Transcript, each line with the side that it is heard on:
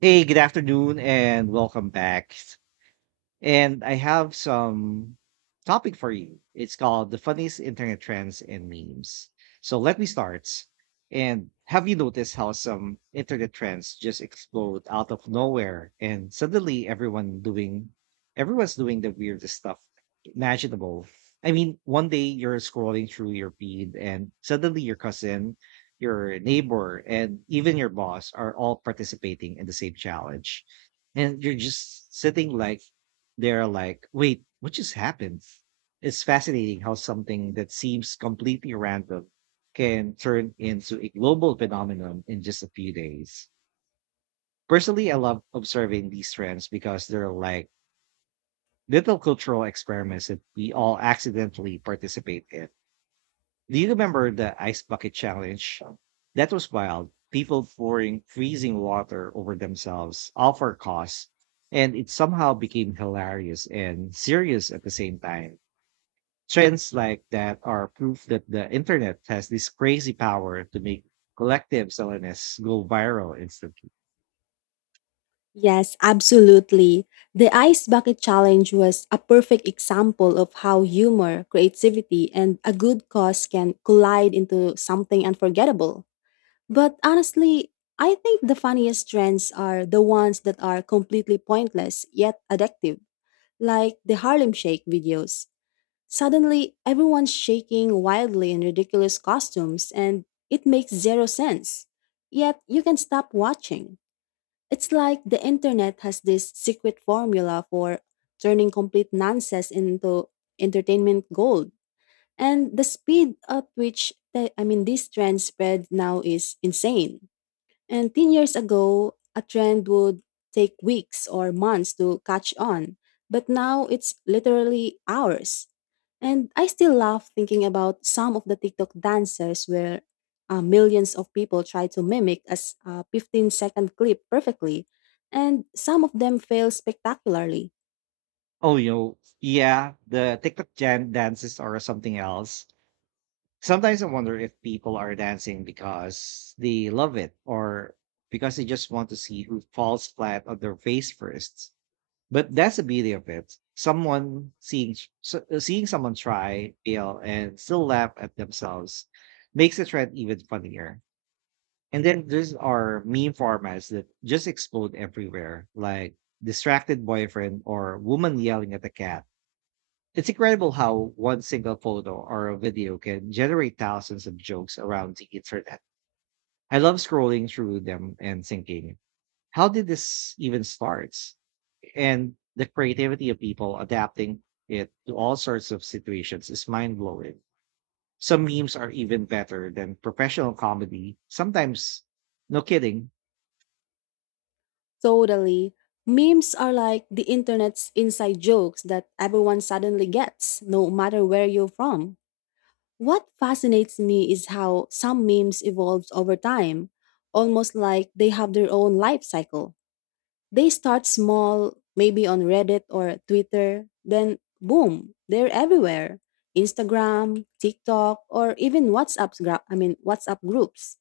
right: Hey, good afternoon and welcome back. And I have some topic for you. It's called the funniest internet trends and memes. So let me start. And have you noticed how some internet trends just explode out of nowhere and suddenly everyone's doing the weirdest stuff imaginable. I mean, one day you're scrolling through your feed and suddenly your cousin, your neighbor, and even your boss are all participating in the same challenge. And you're just sitting like they're like, wait, what just happened? It's fascinating how something that seems completely random can turn into a global phenomenon in just a few days. Personally, I love observing these trends because they're like little cultural experiments that we all accidentally participate in. Do you remember the ice bucket challenge? That was wild. People pouring freezing water over themselves, all for cause. And it somehow became hilarious and serious at the same time. Trends like that are proof that the internet has this crazy power to make collective silliness go viral instantly.
left: Yes, absolutely. The Ice Bucket Challenge was a perfect example of how humor, creativity, and a good cause can collide into something unforgettable. But honestly, I think the funniest trends are the ones that are completely pointless yet addictive, like the Harlem Shake videos. Suddenly, everyone's shaking wildly in ridiculous costumes and it makes zero sense. Yet, you can stop watching. It's like the internet has this secret formula for turning complete nonsense into entertainment gold. And the speed at which these trends spread now is insane. And 10 years ago, a trend would take weeks or months to catch on, but now it's literally hours. And I still laugh thinking about some of the TikTok dancers where millions of people try to mimic as a 15-second clip perfectly, and some of them fail spectacularly.
right: Oh, yeah, the TikTok Jan dances are something else. Sometimes I wonder if people are dancing because they love it or because they just want to see who falls flat on their face first. But that's the beauty of it. Someone seeing someone try, fail, and still laugh at themselves makes the trend even funnier. And then there's our meme formats that just explode everywhere, like distracted boyfriend or woman yelling at a cat. It's incredible how one single photo or a video can generate thousands of jokes around the internet. I love scrolling through them and thinking, how did this even start? And the creativity of people adapting it to all sorts of situations is mind blowing. Some memes are even better than professional comedy. Sometimes, no kidding.
left: Totally. Memes are like the internet's inside jokes that everyone suddenly gets, no matter where you're from. What fascinates me is how some memes evolve over time, almost like they have their own life cycle. They start small, maybe on Reddit or Twitter, then boom, they're everywhere. Instagram, TikTok, or even WhatsApp gra- I mean WhatsApp groups.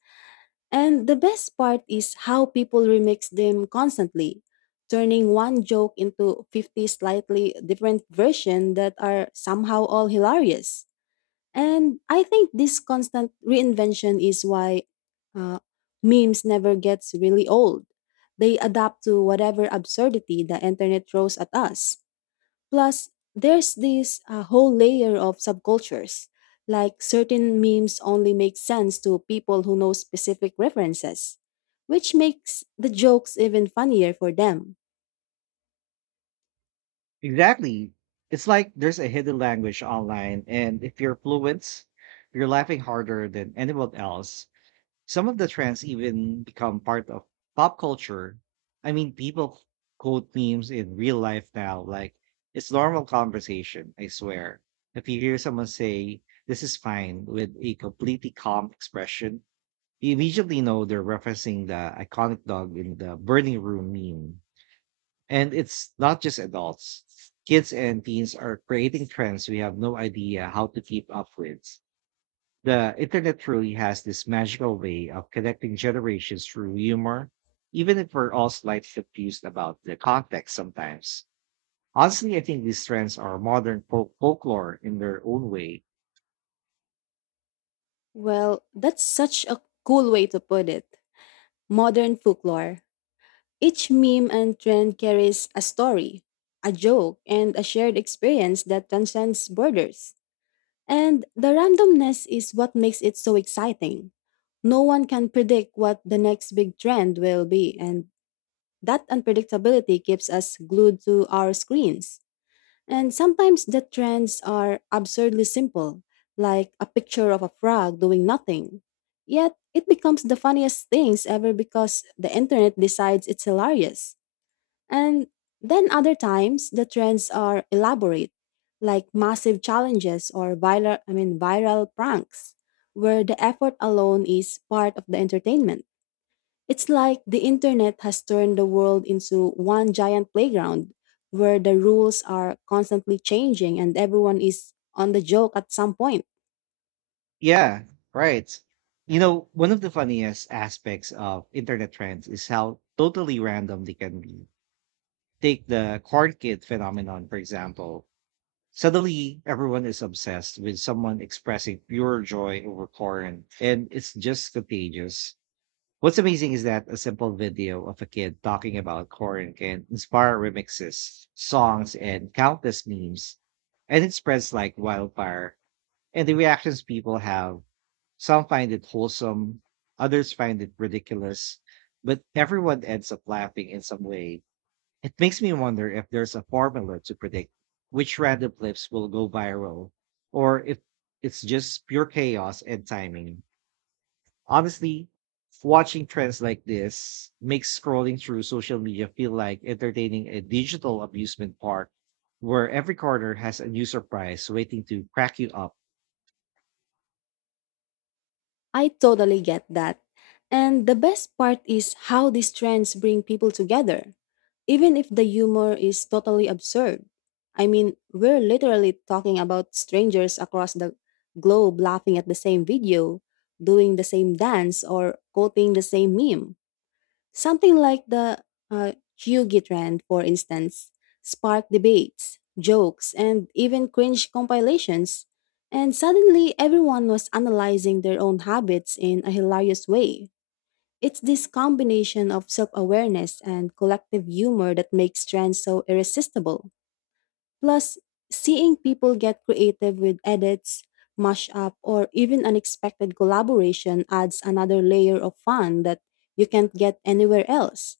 left: And the best part is how people remix them constantly, turning one joke into 50 slightly different versions that are somehow all hilarious. And I think this constant reinvention is why uh, memes never gets really old. They adapt to whatever absurdity the internet throws at us. Plus, there's this whole layer of subcultures, like certain memes only make sense to people who know specific references, which makes the jokes even funnier for them.
right: Exactly. It's like there's a hidden language online, and if you're fluent, you're laughing harder than anyone else. Some of the trends even become part of pop culture. I mean, people quote memes in real life now, like it's normal conversation, I swear. If you hear someone say, this is fine, with a completely calm expression, you immediately know they're referencing the iconic dog in the burning room meme. And it's not just adults. Kids and teens are creating trends we have no idea how to keep up with. The internet truly has this magical way of connecting generations through humor, even if we're all slightly confused about the context sometimes. Honestly, I think these trends are modern folklore in their own way.
left: Well, that's such a cool way to put it. Modern folklore. Each meme and trend carries a story, a joke, and a shared experience that transcends borders. And the randomness is what makes it so exciting. No one can predict what the next big trend will be, and that unpredictability keeps us glued to our screens. And sometimes the trends are absurdly simple, like a picture of a frog doing nothing. Yet it becomes the funniest things ever because the internet decides it's hilarious. And then other times the trends are elaborate, like massive challenges or viral I mean viral pranks, where the effort alone is part of the entertainment. It's like the internet has turned the world into one giant playground where the rules are constantly changing and everyone is on the joke at some point.
right: Yeah, right. You know, one of the funniest aspects of internet trends is how totally random they can be. Take the corn kid phenomenon, for example. Suddenly, everyone is obsessed with someone expressing pure joy over Korin, and it's just contagious. What's amazing is that a simple video of a kid talking about Korin can inspire remixes, songs, and countless memes, and it spreads like wildfire. And the reactions people have, some find it wholesome, others find it ridiculous, but everyone ends up laughing in some way. It makes me wonder if there's a formula to predict which random clips will go viral, or if it's just pure chaos and timing. Honestly, watching trends like this makes scrolling through social media feel like entertaining a digital amusement park where every corner has a new surprise waiting to crack you up.
left: I totally get that. And the best part is how these trends bring people together even if the humor is totally absurd. I mean, we're literally talking about strangers across the globe laughing at the same video, doing the same dance, or quoting the same meme. Something like the Hyugi trend, for instance, sparked debates, jokes, and even cringe compilations. And suddenly, everyone was analyzing their own habits in a hilarious way. It's this combination of self awareness and collective humor that makes trends so irresistible. Plus, seeing people get creative with edits, mashup, or even unexpected collaboration adds another layer of fun that you can't get anywhere else.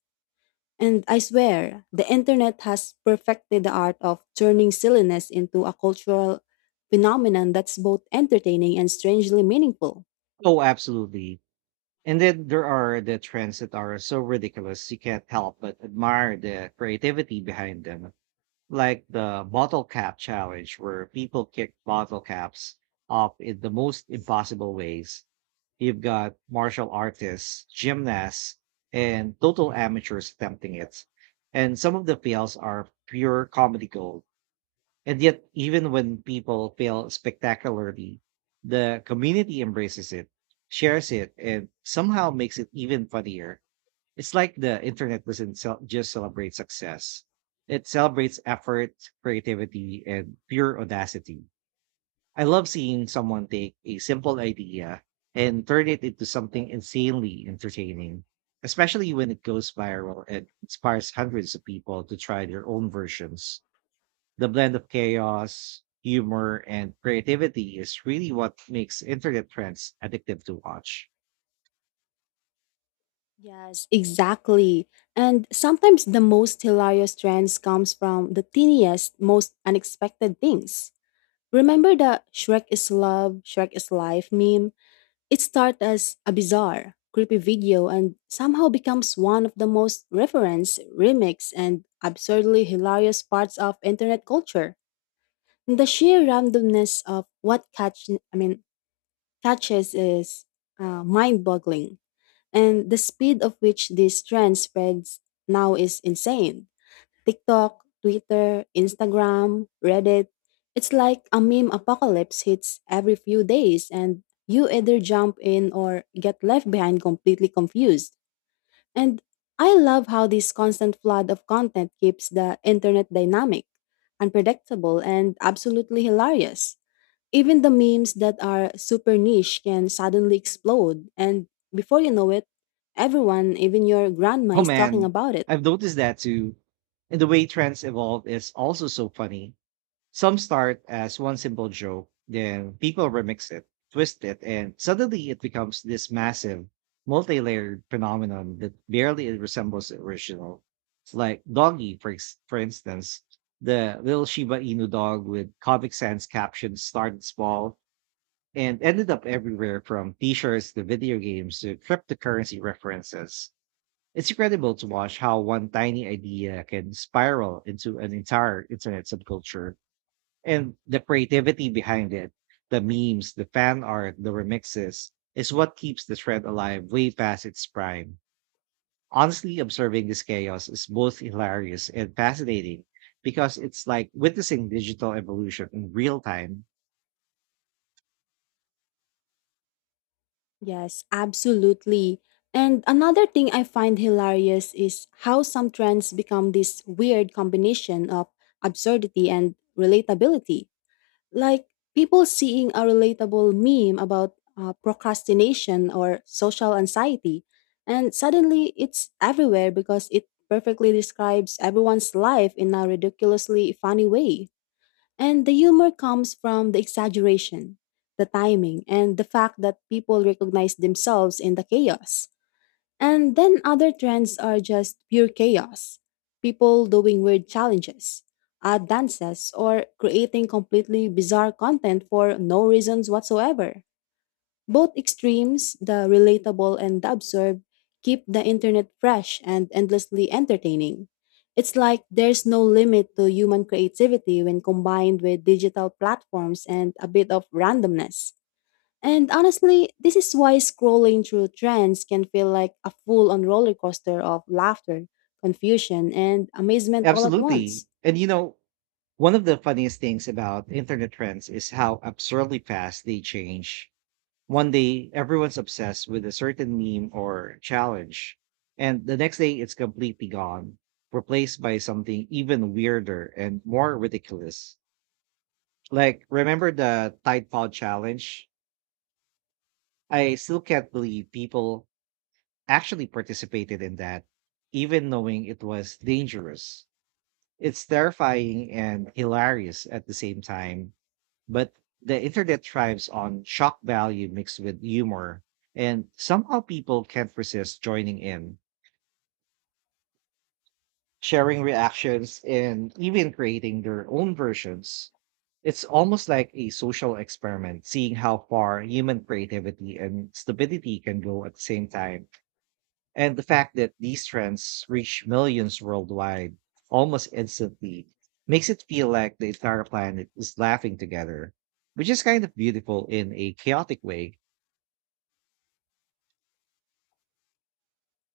left: And I swear, the internet has perfected the art of turning silliness into a cultural phenomenon that's both entertaining and strangely meaningful.
right: Oh, absolutely. And then there are the trends that are so ridiculous you can't help but admire the creativity behind them, like the bottle cap challenge where people kick bottle caps up in the most impossible ways. You've got martial artists, gymnasts, and total amateurs attempting it. And some of the fails are pure comedy gold. And yet, even when people fail spectacularly, the community embraces it, shares it, and somehow makes it even funnier. It's like the internet doesn't cel- just celebrate success. It celebrates effort, creativity, and pure audacity. I love seeing someone take a simple idea and turn it into something insanely entertaining, especially when it goes viral and inspires hundreds of people to try their own versions. The blend of chaos, humor, and creativity is really what makes internet trends addictive to watch.
left: Yes, exactly. And sometimes the most hilarious trends comes from the teeniest, most unexpected things. Remember the Shrek is love, Shrek is life meme? It started as a bizarre, creepy video and somehow becomes one of the most referenced, remixed, and absurdly hilarious parts of internet culture. The sheer randomness of what catches is mind-boggling. And the speed of which this trend spreads now is insane. TikTok, Twitter, Instagram, Reddit. It's like a meme apocalypse hits every few days, and you either jump in or get left behind completely confused. And I love how this constant flood of content keeps the internet dynamic, unpredictable, and absolutely hilarious. Even the memes that are super niche can suddenly explode, and before you know it, everyone, even your grandma,
right: Oh
left: is talking
right: man,
left: about it.
right: I've noticed that too. And the way trends evolve is also so funny. Some start as one simple joke, then people remix it, twist it, and suddenly it becomes this massive, multi layered phenomenon that barely resembles the original. It's like Doggy, for instance. The little Shiba Inu dog with Comic Sans captions started small and ended up everywhere, from t shirts to video games to cryptocurrency references. It's incredible to watch how one tiny idea can spiral into an entire internet subculture, and the creativity behind it, the memes, the fan art, the remixes, is what keeps the thread alive way past its prime. Honestly, observing this chaos is both hilarious and fascinating because it's like witnessing digital evolution in real time.
left: Yes, absolutely. And another thing I find hilarious is how some trends become this weird combination of absurdity and relatability. Like people seeing a relatable meme about procrastination or social anxiety and suddenly it's everywhere because it perfectly describes everyone's life in a ridiculously funny way and the humor comes from the exaggeration the timing and the fact that people recognize themselves in the chaos and then other trends are just pure chaos. People doing weird challenges, odd dances, or creating completely bizarre content for no reasons whatsoever. Both extremes, the relatable and the absurd, keep the internet fresh and endlessly entertaining. It's like there's no limit to human creativity when combined with digital platforms and a bit of randomness. And honestly, this is why scrolling through trends can feel like a full on roller coaster of laughter, confusion, and amazement all at
right: Absolutely.
left: once.
right: And you know, one of the funniest things about internet trends is how absurdly fast they change. One day, everyone's obsessed with a certain meme or challenge, and the next day it's completely gone, replaced by something even weirder and more ridiculous. Like, remember the Tide Pod challenge? I still can't believe people actually participated in that, even knowing it was dangerous. It's terrifying and hilarious at the same time. But the internet thrives on shock value mixed with humor, and somehow people can't resist joining in, sharing reactions, and even creating their own versions. It's almost like a social experiment, seeing how far human creativity and stupidity can go at the same time. And the fact that these trends reach millions worldwide almost instantly makes it feel like the entire planet is laughing together, which is kind of beautiful in a chaotic way.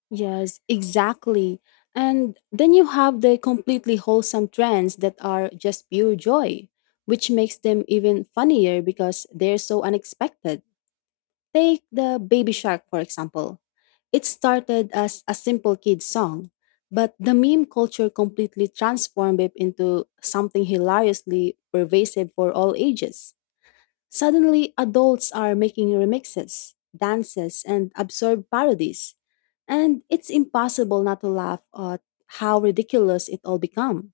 left: Yes, exactly. And then you have the completely wholesome trends that are just pure joy, which makes them even funnier because they're so unexpected. Take the Baby Shark, for example. It started as a simple kid's song, but the meme culture completely transformed it into something hilariously pervasive for all ages. Suddenly, adults are making remixes, dances, and absurd parodies, and it's impossible not to laugh at how ridiculous it all becomes.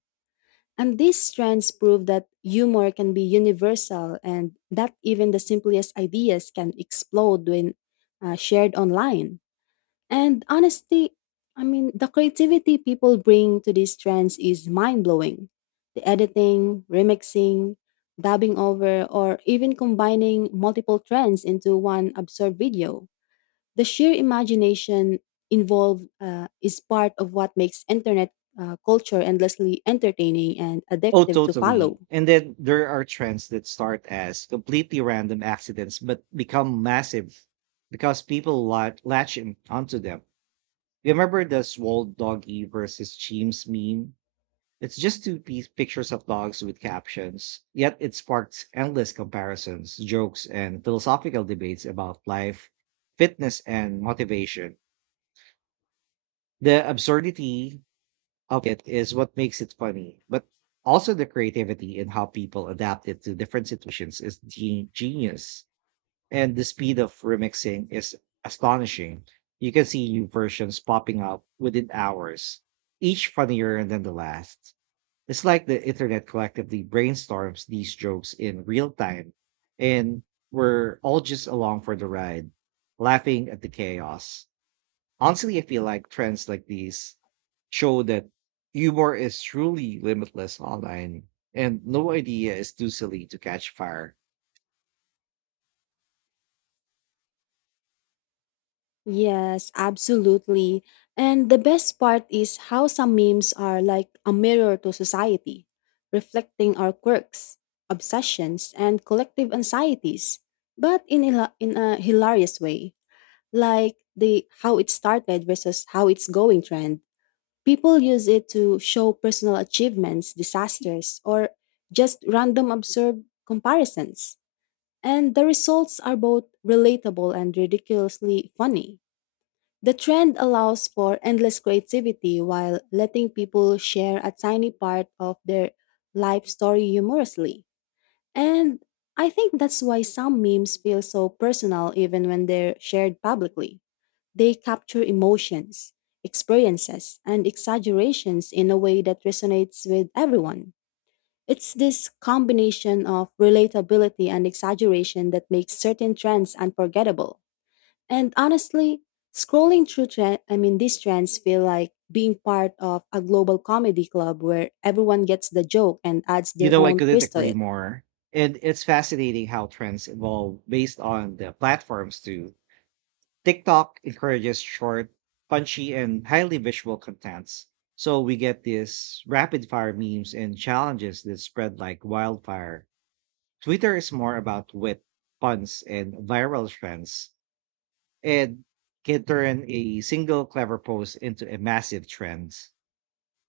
left: And these trends prove that humor can be universal and that even the simplest ideas can explode when shared online. And honestly, I mean, the creativity people bring to these trends is mind blowing. The editing, remixing, dubbing over, or even combining multiple trends into one absurd video. The sheer imagination involved is part of what makes internet culture endlessly entertaining and
right: Oh,
left: addictive to follow.
right: totally. And then there are trends that start as completely random accidents but become massive because people onto them. Remember the swole doggy versus Cheems meme? It's just two-piece pictures of dogs with captions, yet it sparks endless comparisons, jokes, and philosophical debates about life, fitness, and motivation. The absurdity of it is what makes it funny, but also the creativity in how people adapt it to different situations is genius. And the speed of remixing is astonishing. You can see new versions popping up within hours, each funnier than the last. It's like the internet collectively brainstorms these jokes in real time, and we're all just along for the ride, laughing at the chaos. Honestly, I feel like trends like these show that humor is truly limitless online, and no idea is too silly to catch fire.
left: Yes, absolutely. And the best part is how some memes are like a mirror to society, reflecting our quirks, obsessions, and collective anxieties, but in a hilarious way, like the how it started versus how it's going trend. People use it to show personal achievements, disasters, or just random absurd comparisons. And the results are both relatable and ridiculously funny. The trend allows for endless creativity while letting people share a tiny part of their life story humorously. And I think that's why some memes feel so personal even when they're shared publicly. They capture emotions, experiences, and exaggerations in a way that resonates with everyone. It's this combination of relatability and exaggeration that makes certain trends unforgettable. And honestly, scrolling through trend, I mean these trends feel like being part of a global comedy club where everyone gets the joke and adds
right: You
left: their
right: know, I
left: own
right: couldn't
left: twist to
right: agree
left: it.
right: more. And it's fascinating how trends evolve based on the platforms, too. TikTok encourages short, punchy, and highly visual contents. So we get these rapid fire memes and challenges that spread like wildfire. Twitter is more about wit, puns, and viral trends, and can turn a single clever post into a massive trend.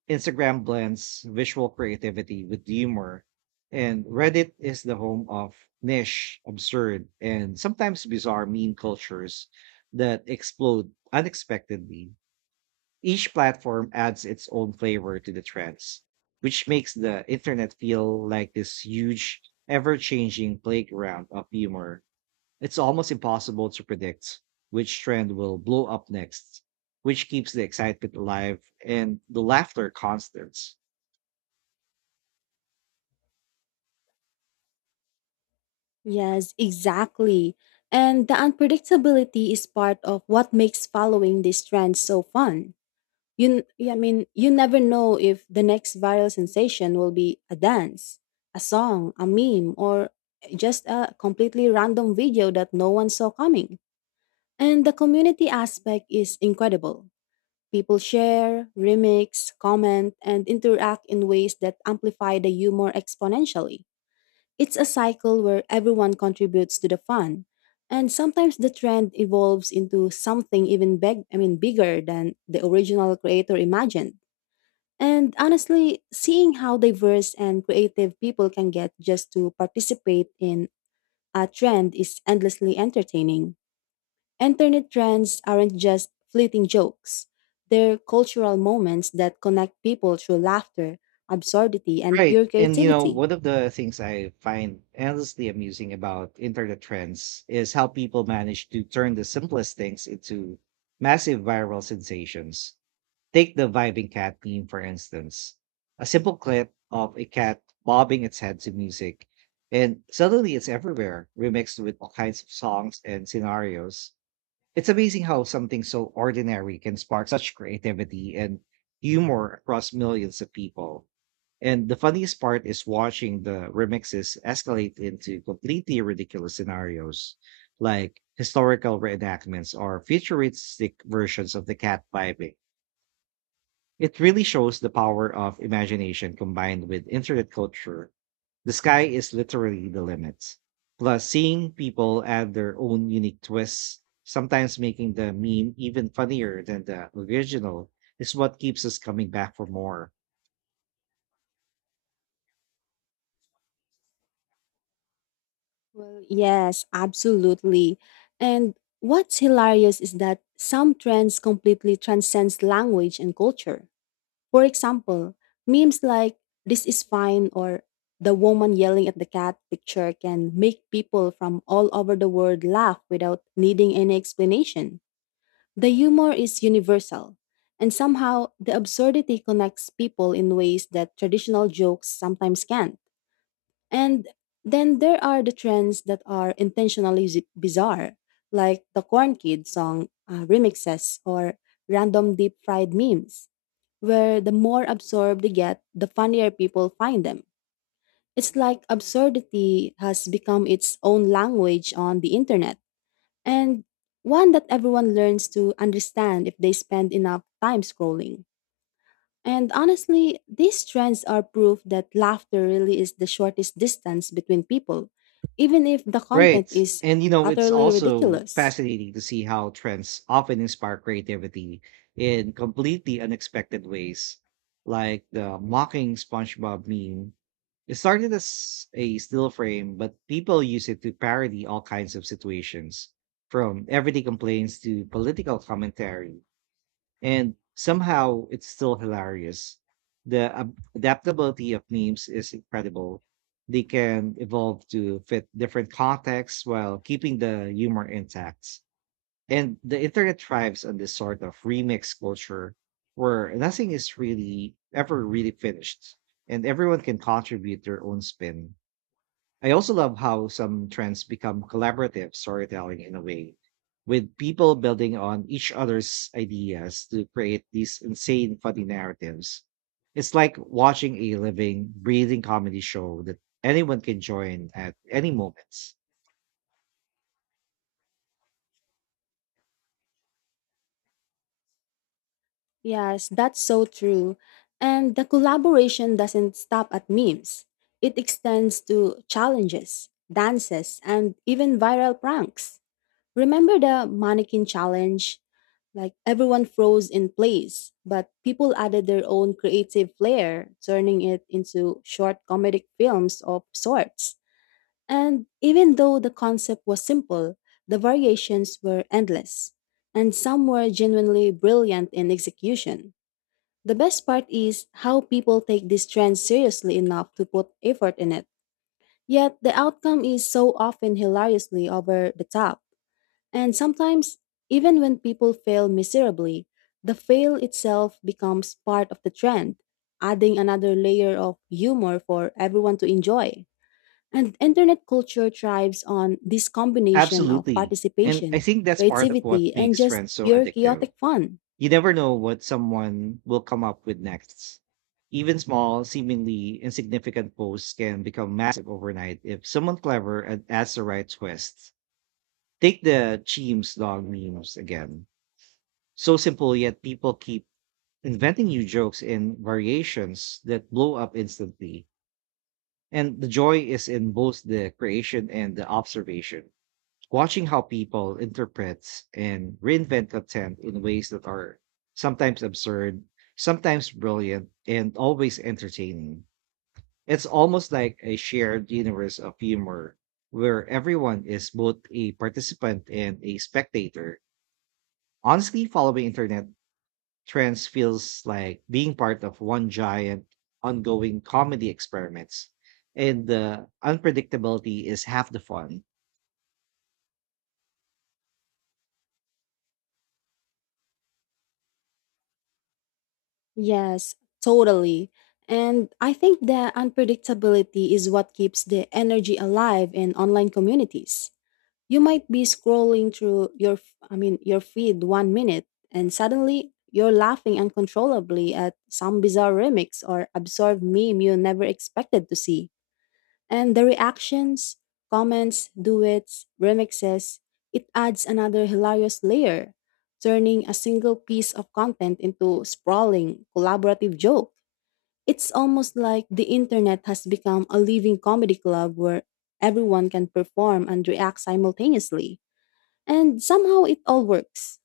right: Instagram blends visual creativity with humor, and Reddit is the home of niche, absurd, and sometimes bizarre meme cultures that explode unexpectedly. Each platform adds its own flavor to the trends, which makes the internet feel like this huge, ever changing playground of humor. It's almost impossible to predict which trend will blow up next, which keeps the excitement alive and the laughter constant.
left: Yes, exactly. And the unpredictability is part of what makes following these trends so fun. You you never know if the next viral sensation will be a dance, a song, a meme, or just a completely random video that no one saw coming. And the community aspect is incredible. People share, remix, comment, and interact in ways that amplify the humor exponentially. It's a cycle where everyone contributes to the fun, and sometimes the trend evolves into something even bigger than the original creator imagined. And honestly, seeing how diverse and creative people can get just to participate in a trend is endlessly entertaining. Internet trends aren't just fleeting jokes, they're cultural moments that connect people through laughter, absurdity, and
right: Right.
left: pure
right: And you know,
left: creativity.
right: one of the things I find endlessly amusing about internet trends is how people manage to turn the simplest things into massive viral sensations. Take the vibing cat meme, for instance. A simple clip of a cat bobbing its head to music, and suddenly it's everywhere, remixed with all kinds of songs and scenarios. It's amazing how something so ordinary can spark such creativity and humor across millions of people, and the funniest part is watching the remixes escalate into completely ridiculous scenarios, like historical reenactments or futuristic versions of the cat piping. It really shows the power of imagination combined with internet culture. The sky is literally the limit. Plus, seeing people add their own unique twists, sometimes making the meme even funnier than the original, is what keeps us coming back for more.
left: Well, yes, absolutely. And what's hilarious is that some trends completely transcends language and culture. For example, memes like this is fine or the woman yelling at the cat picture can make people from all over the world laugh without needing any explanation. The humor is universal, and somehow the absurdity connects people in ways that traditional jokes sometimes can't. And then there are the trends that are intentionally bizarre, like the Corn Kid song remixes or random deep fried memes where the more absorbed they get, the funnier people find them. It's like absurdity has become its own language on the internet, and one that everyone learns to understand if they spend enough time scrolling. And honestly, these trends are proof that laughter really is the shortest distance between people, even if the
right: Right.
left: content is
right: And you know, it's
left: utterly
right: also
left: ridiculous.
right: fascinating to see how trends often inspire creativity in completely unexpected ways, like the mocking SpongeBob meme. It started as a still frame, but people use it to parody all kinds of situations, from everyday complaints to political commentary. And somehow it's still hilarious. The adaptability of memes is incredible. They can evolve to fit different contexts while keeping the humor intact. And the internet thrives on this sort of remix culture where nothing is really finished and everyone can contribute their own spin. I also love how some trends become collaborative storytelling in a way, with people building on each other's ideas to create these insane, funny narratives. It's like watching a living, breathing comedy show that anyone can join at any moment.
left: Yes, that's so true. And the collaboration doesn't stop at memes. It extends to challenges, dances, and even viral pranks. Remember the mannequin challenge? Like everyone froze in place, but people added their own creative flair, turning it into short comedic films of sorts. And even though the concept was simple, the variations were endless, and some were genuinely brilliant in execution. The best part is how people take this trend seriously enough to put effort in it. Yet the outcome is so often hilariously over the top. And sometimes, even when people fail miserably, the fail itself becomes part of the trend, adding another layer of humor for everyone to enjoy. And internet culture thrives on this combination of
right: Absolutely. And I
left: participation,
right: think that's part of what
left: creativity, and
right: makes
left: just
right: trends so
left: pure
right: addictive.
left: chaotic fun.
right: You never know what someone will come up with next. Even small, seemingly insignificant posts can become massive overnight if someone clever and adds the right twist. Take the Cheems dog memes again. So simple, yet people keep inventing new jokes and variations that blow up instantly. And the joy is in both the creation and the observation, watching how people interprets and reinvent content in ways that are sometimes absurd, sometimes brilliant, and always entertaining. It's almost like a shared universe of humor where everyone is both a participant and a spectator. Honestly, following internet trends feels like being part of one giant ongoing comedy experiments. And the unpredictability is half the fun.
left: Yes, totally. And I think that unpredictability is what keeps the energy alive in online communities. You might be scrolling through your f- I mean your feed one minute and suddenly you're laughing uncontrollably at some bizarre remix or absurd meme you never expected to see. And the reactions, comments, duets, remixes, it adds another hilarious layer, turning a single piece of content into sprawling, collaborative joke. It's almost like the internet has become a living comedy club where everyone can perform and react simultaneously. And somehow it all works.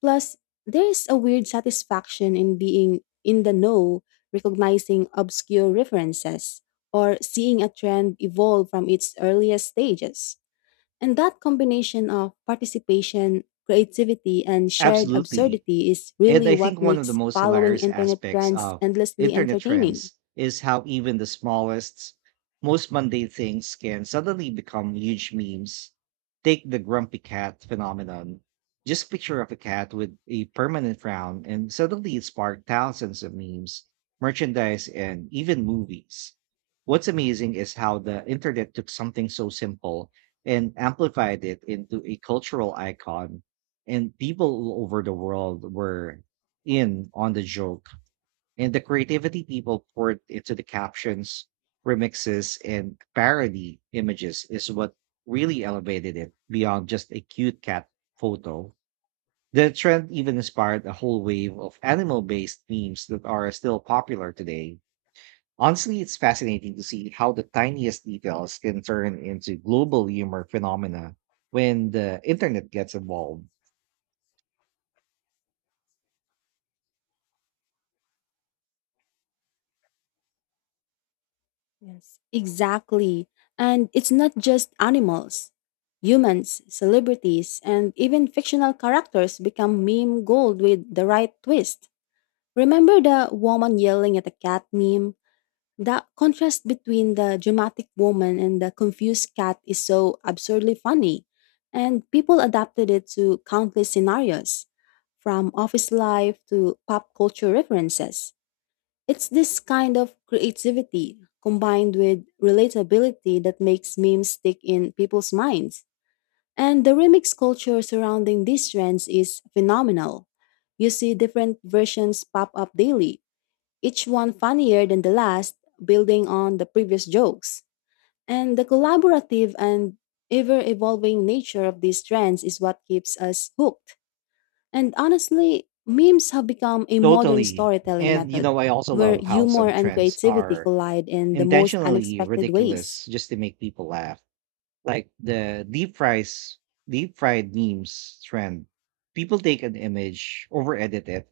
left: Plus, there's a weird satisfaction in being in the know, recognizing obscure references, or seeing a trend evolve from its earliest stages. And that combination of participation, creativity, and shared
right: Absolutely.
left: absurdity is
right: And
left: really
right: I
left: what
right: think one of the
left: makes
right: most
left: following
right: hilarious
left: internet
right: aspects
left: trends
right: of
left: endlessly
right: internet
left: entertaining.
right: trends is how even the smallest, most mundane things can suddenly become huge memes. Take the grumpy cat phenomenon. Just picture of a cat with a permanent frown, and suddenly it sparked thousands of memes, merchandise, and even movies. What's amazing is how the internet took something so simple and amplified it into a cultural icon, and people all over the world were in on the joke. And the creativity people poured into the captions, remixes, and parody images is what really elevated it beyond just a cute cat photo. The trend even inspired a whole wave of animal based memes that are still popular today. Honestly, it's fascinating to see how the tiniest details can turn into global humor phenomena when the internet gets involved.
left: Yes, exactly. And it's not just animals. Humans, celebrities, and even fictional characters become meme gold with the right twist. Remember the woman yelling at a cat meme? The contrast between the dramatic woman and the confused cat is so absurdly funny, and people adapted it to countless scenarios, from office life to pop culture references. It's this kind of creativity combined with relatability that makes memes stick in people's minds. And the remix culture surrounding these trends is phenomenal. You see different versions pop up daily, each one funnier than the last, building on the previous jokes. And the collaborative and ever evolving nature of these trends is what keeps us hooked. And honestly, memes have become a modern
right: Totally.
left: storytelling
right: And you
left: method
right: know, I also
left: where
right: love how
left: humor
right: some
left: and
right: trends
left: creativity
right: are
left: collide in the most
right: intentionally
left: unexpected ways.
right: ridiculous just to make people laugh. Like the deep fries, deep fried memes trend. People take an image, over edit it,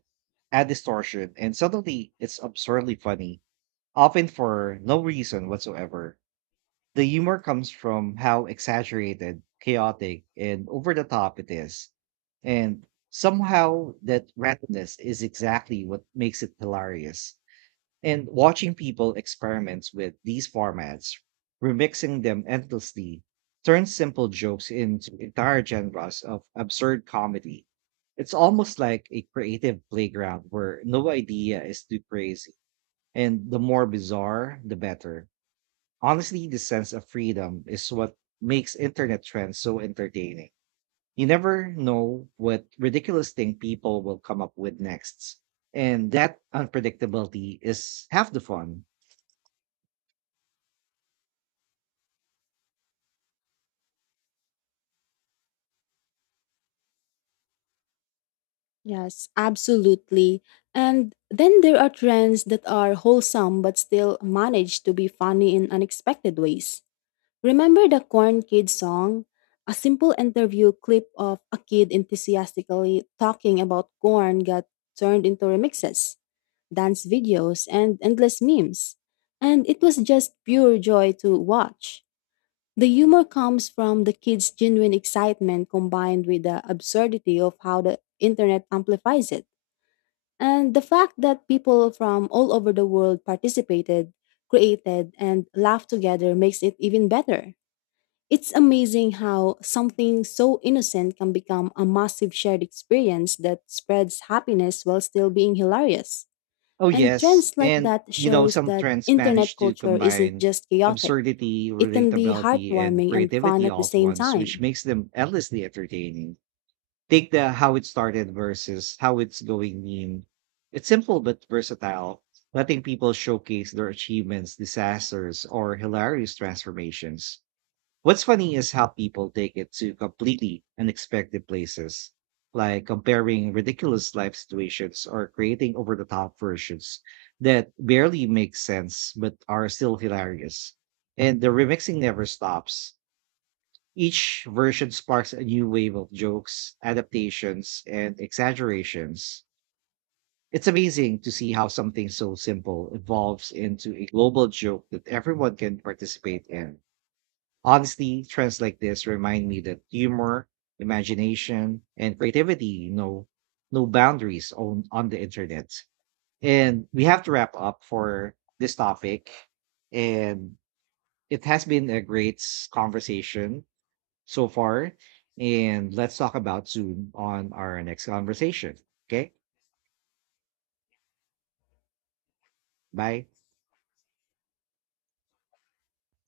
right: add distortion, and suddenly it's absurdly funny, often for no reason whatsoever. The humor comes from how exaggerated, chaotic, and over the top it is. And somehow that randomness is exactly what makes it hilarious. And watching people experiments with these formats, remixing them endlessly, turns simple jokes into entire genres of absurd comedy. It's almost like a creative playground where no idea is too crazy, and the more bizarre, the better. Honestly, the sense of freedom is what makes internet trends so entertaining. You never know what ridiculous thing people will come up with next. And that unpredictability is half the fun.
left: Yes, absolutely. And then there are trends that are wholesome but still manage to be funny in unexpected ways. Remember the Corn Kid song? A simple interview clip of a kid enthusiastically talking about corn got turned into remixes dance videos, and endless memes. And it was just pure joy to watch. The humor comes from the kids' genuine excitement combined with the absurdity of how the internet amplifies it. And the fact that people from all over the world participated, created, and laughed together makes it even better. It's amazing how something so innocent can become a massive shared experience that spreads happiness while still being hilarious.
right: Oh,
left: And
right: yes.
left: trends like
right: And,
left: that
right: you know,
left: shows
right: some
left: that
right: trends
left: internet
right: manage to
left: culture isn't
right: combine
left: just chaotic.
right: absurdity,
left: It can be
right: relatability, and
left: heartwarming and fun
right: creativity
left: at the
right: all at
left: same
right: once, which
left: time.
right: makes them endlessly entertaining. Take the how it started versus how it's going in. It's simple but versatile, letting people showcase their achievements, disasters, or hilarious transformations. What's funny is how people take it to completely unexpected places, like comparing ridiculous life situations or creating over the top versions that barely make sense but are still hilarious. And the remixing never stops, each version sparks a new wave of jokes, adaptations, and exaggerations. It's amazing to see how something so simple evolves into a global joke that everyone can participate in. Honestly, trends like this remind me that humor, imagination, and creativity know no boundaries on the internet. And we have to wrap up for this topic. And it has been a great conversation so far. And let's talk about soon on our next conversation. Okay. Bye.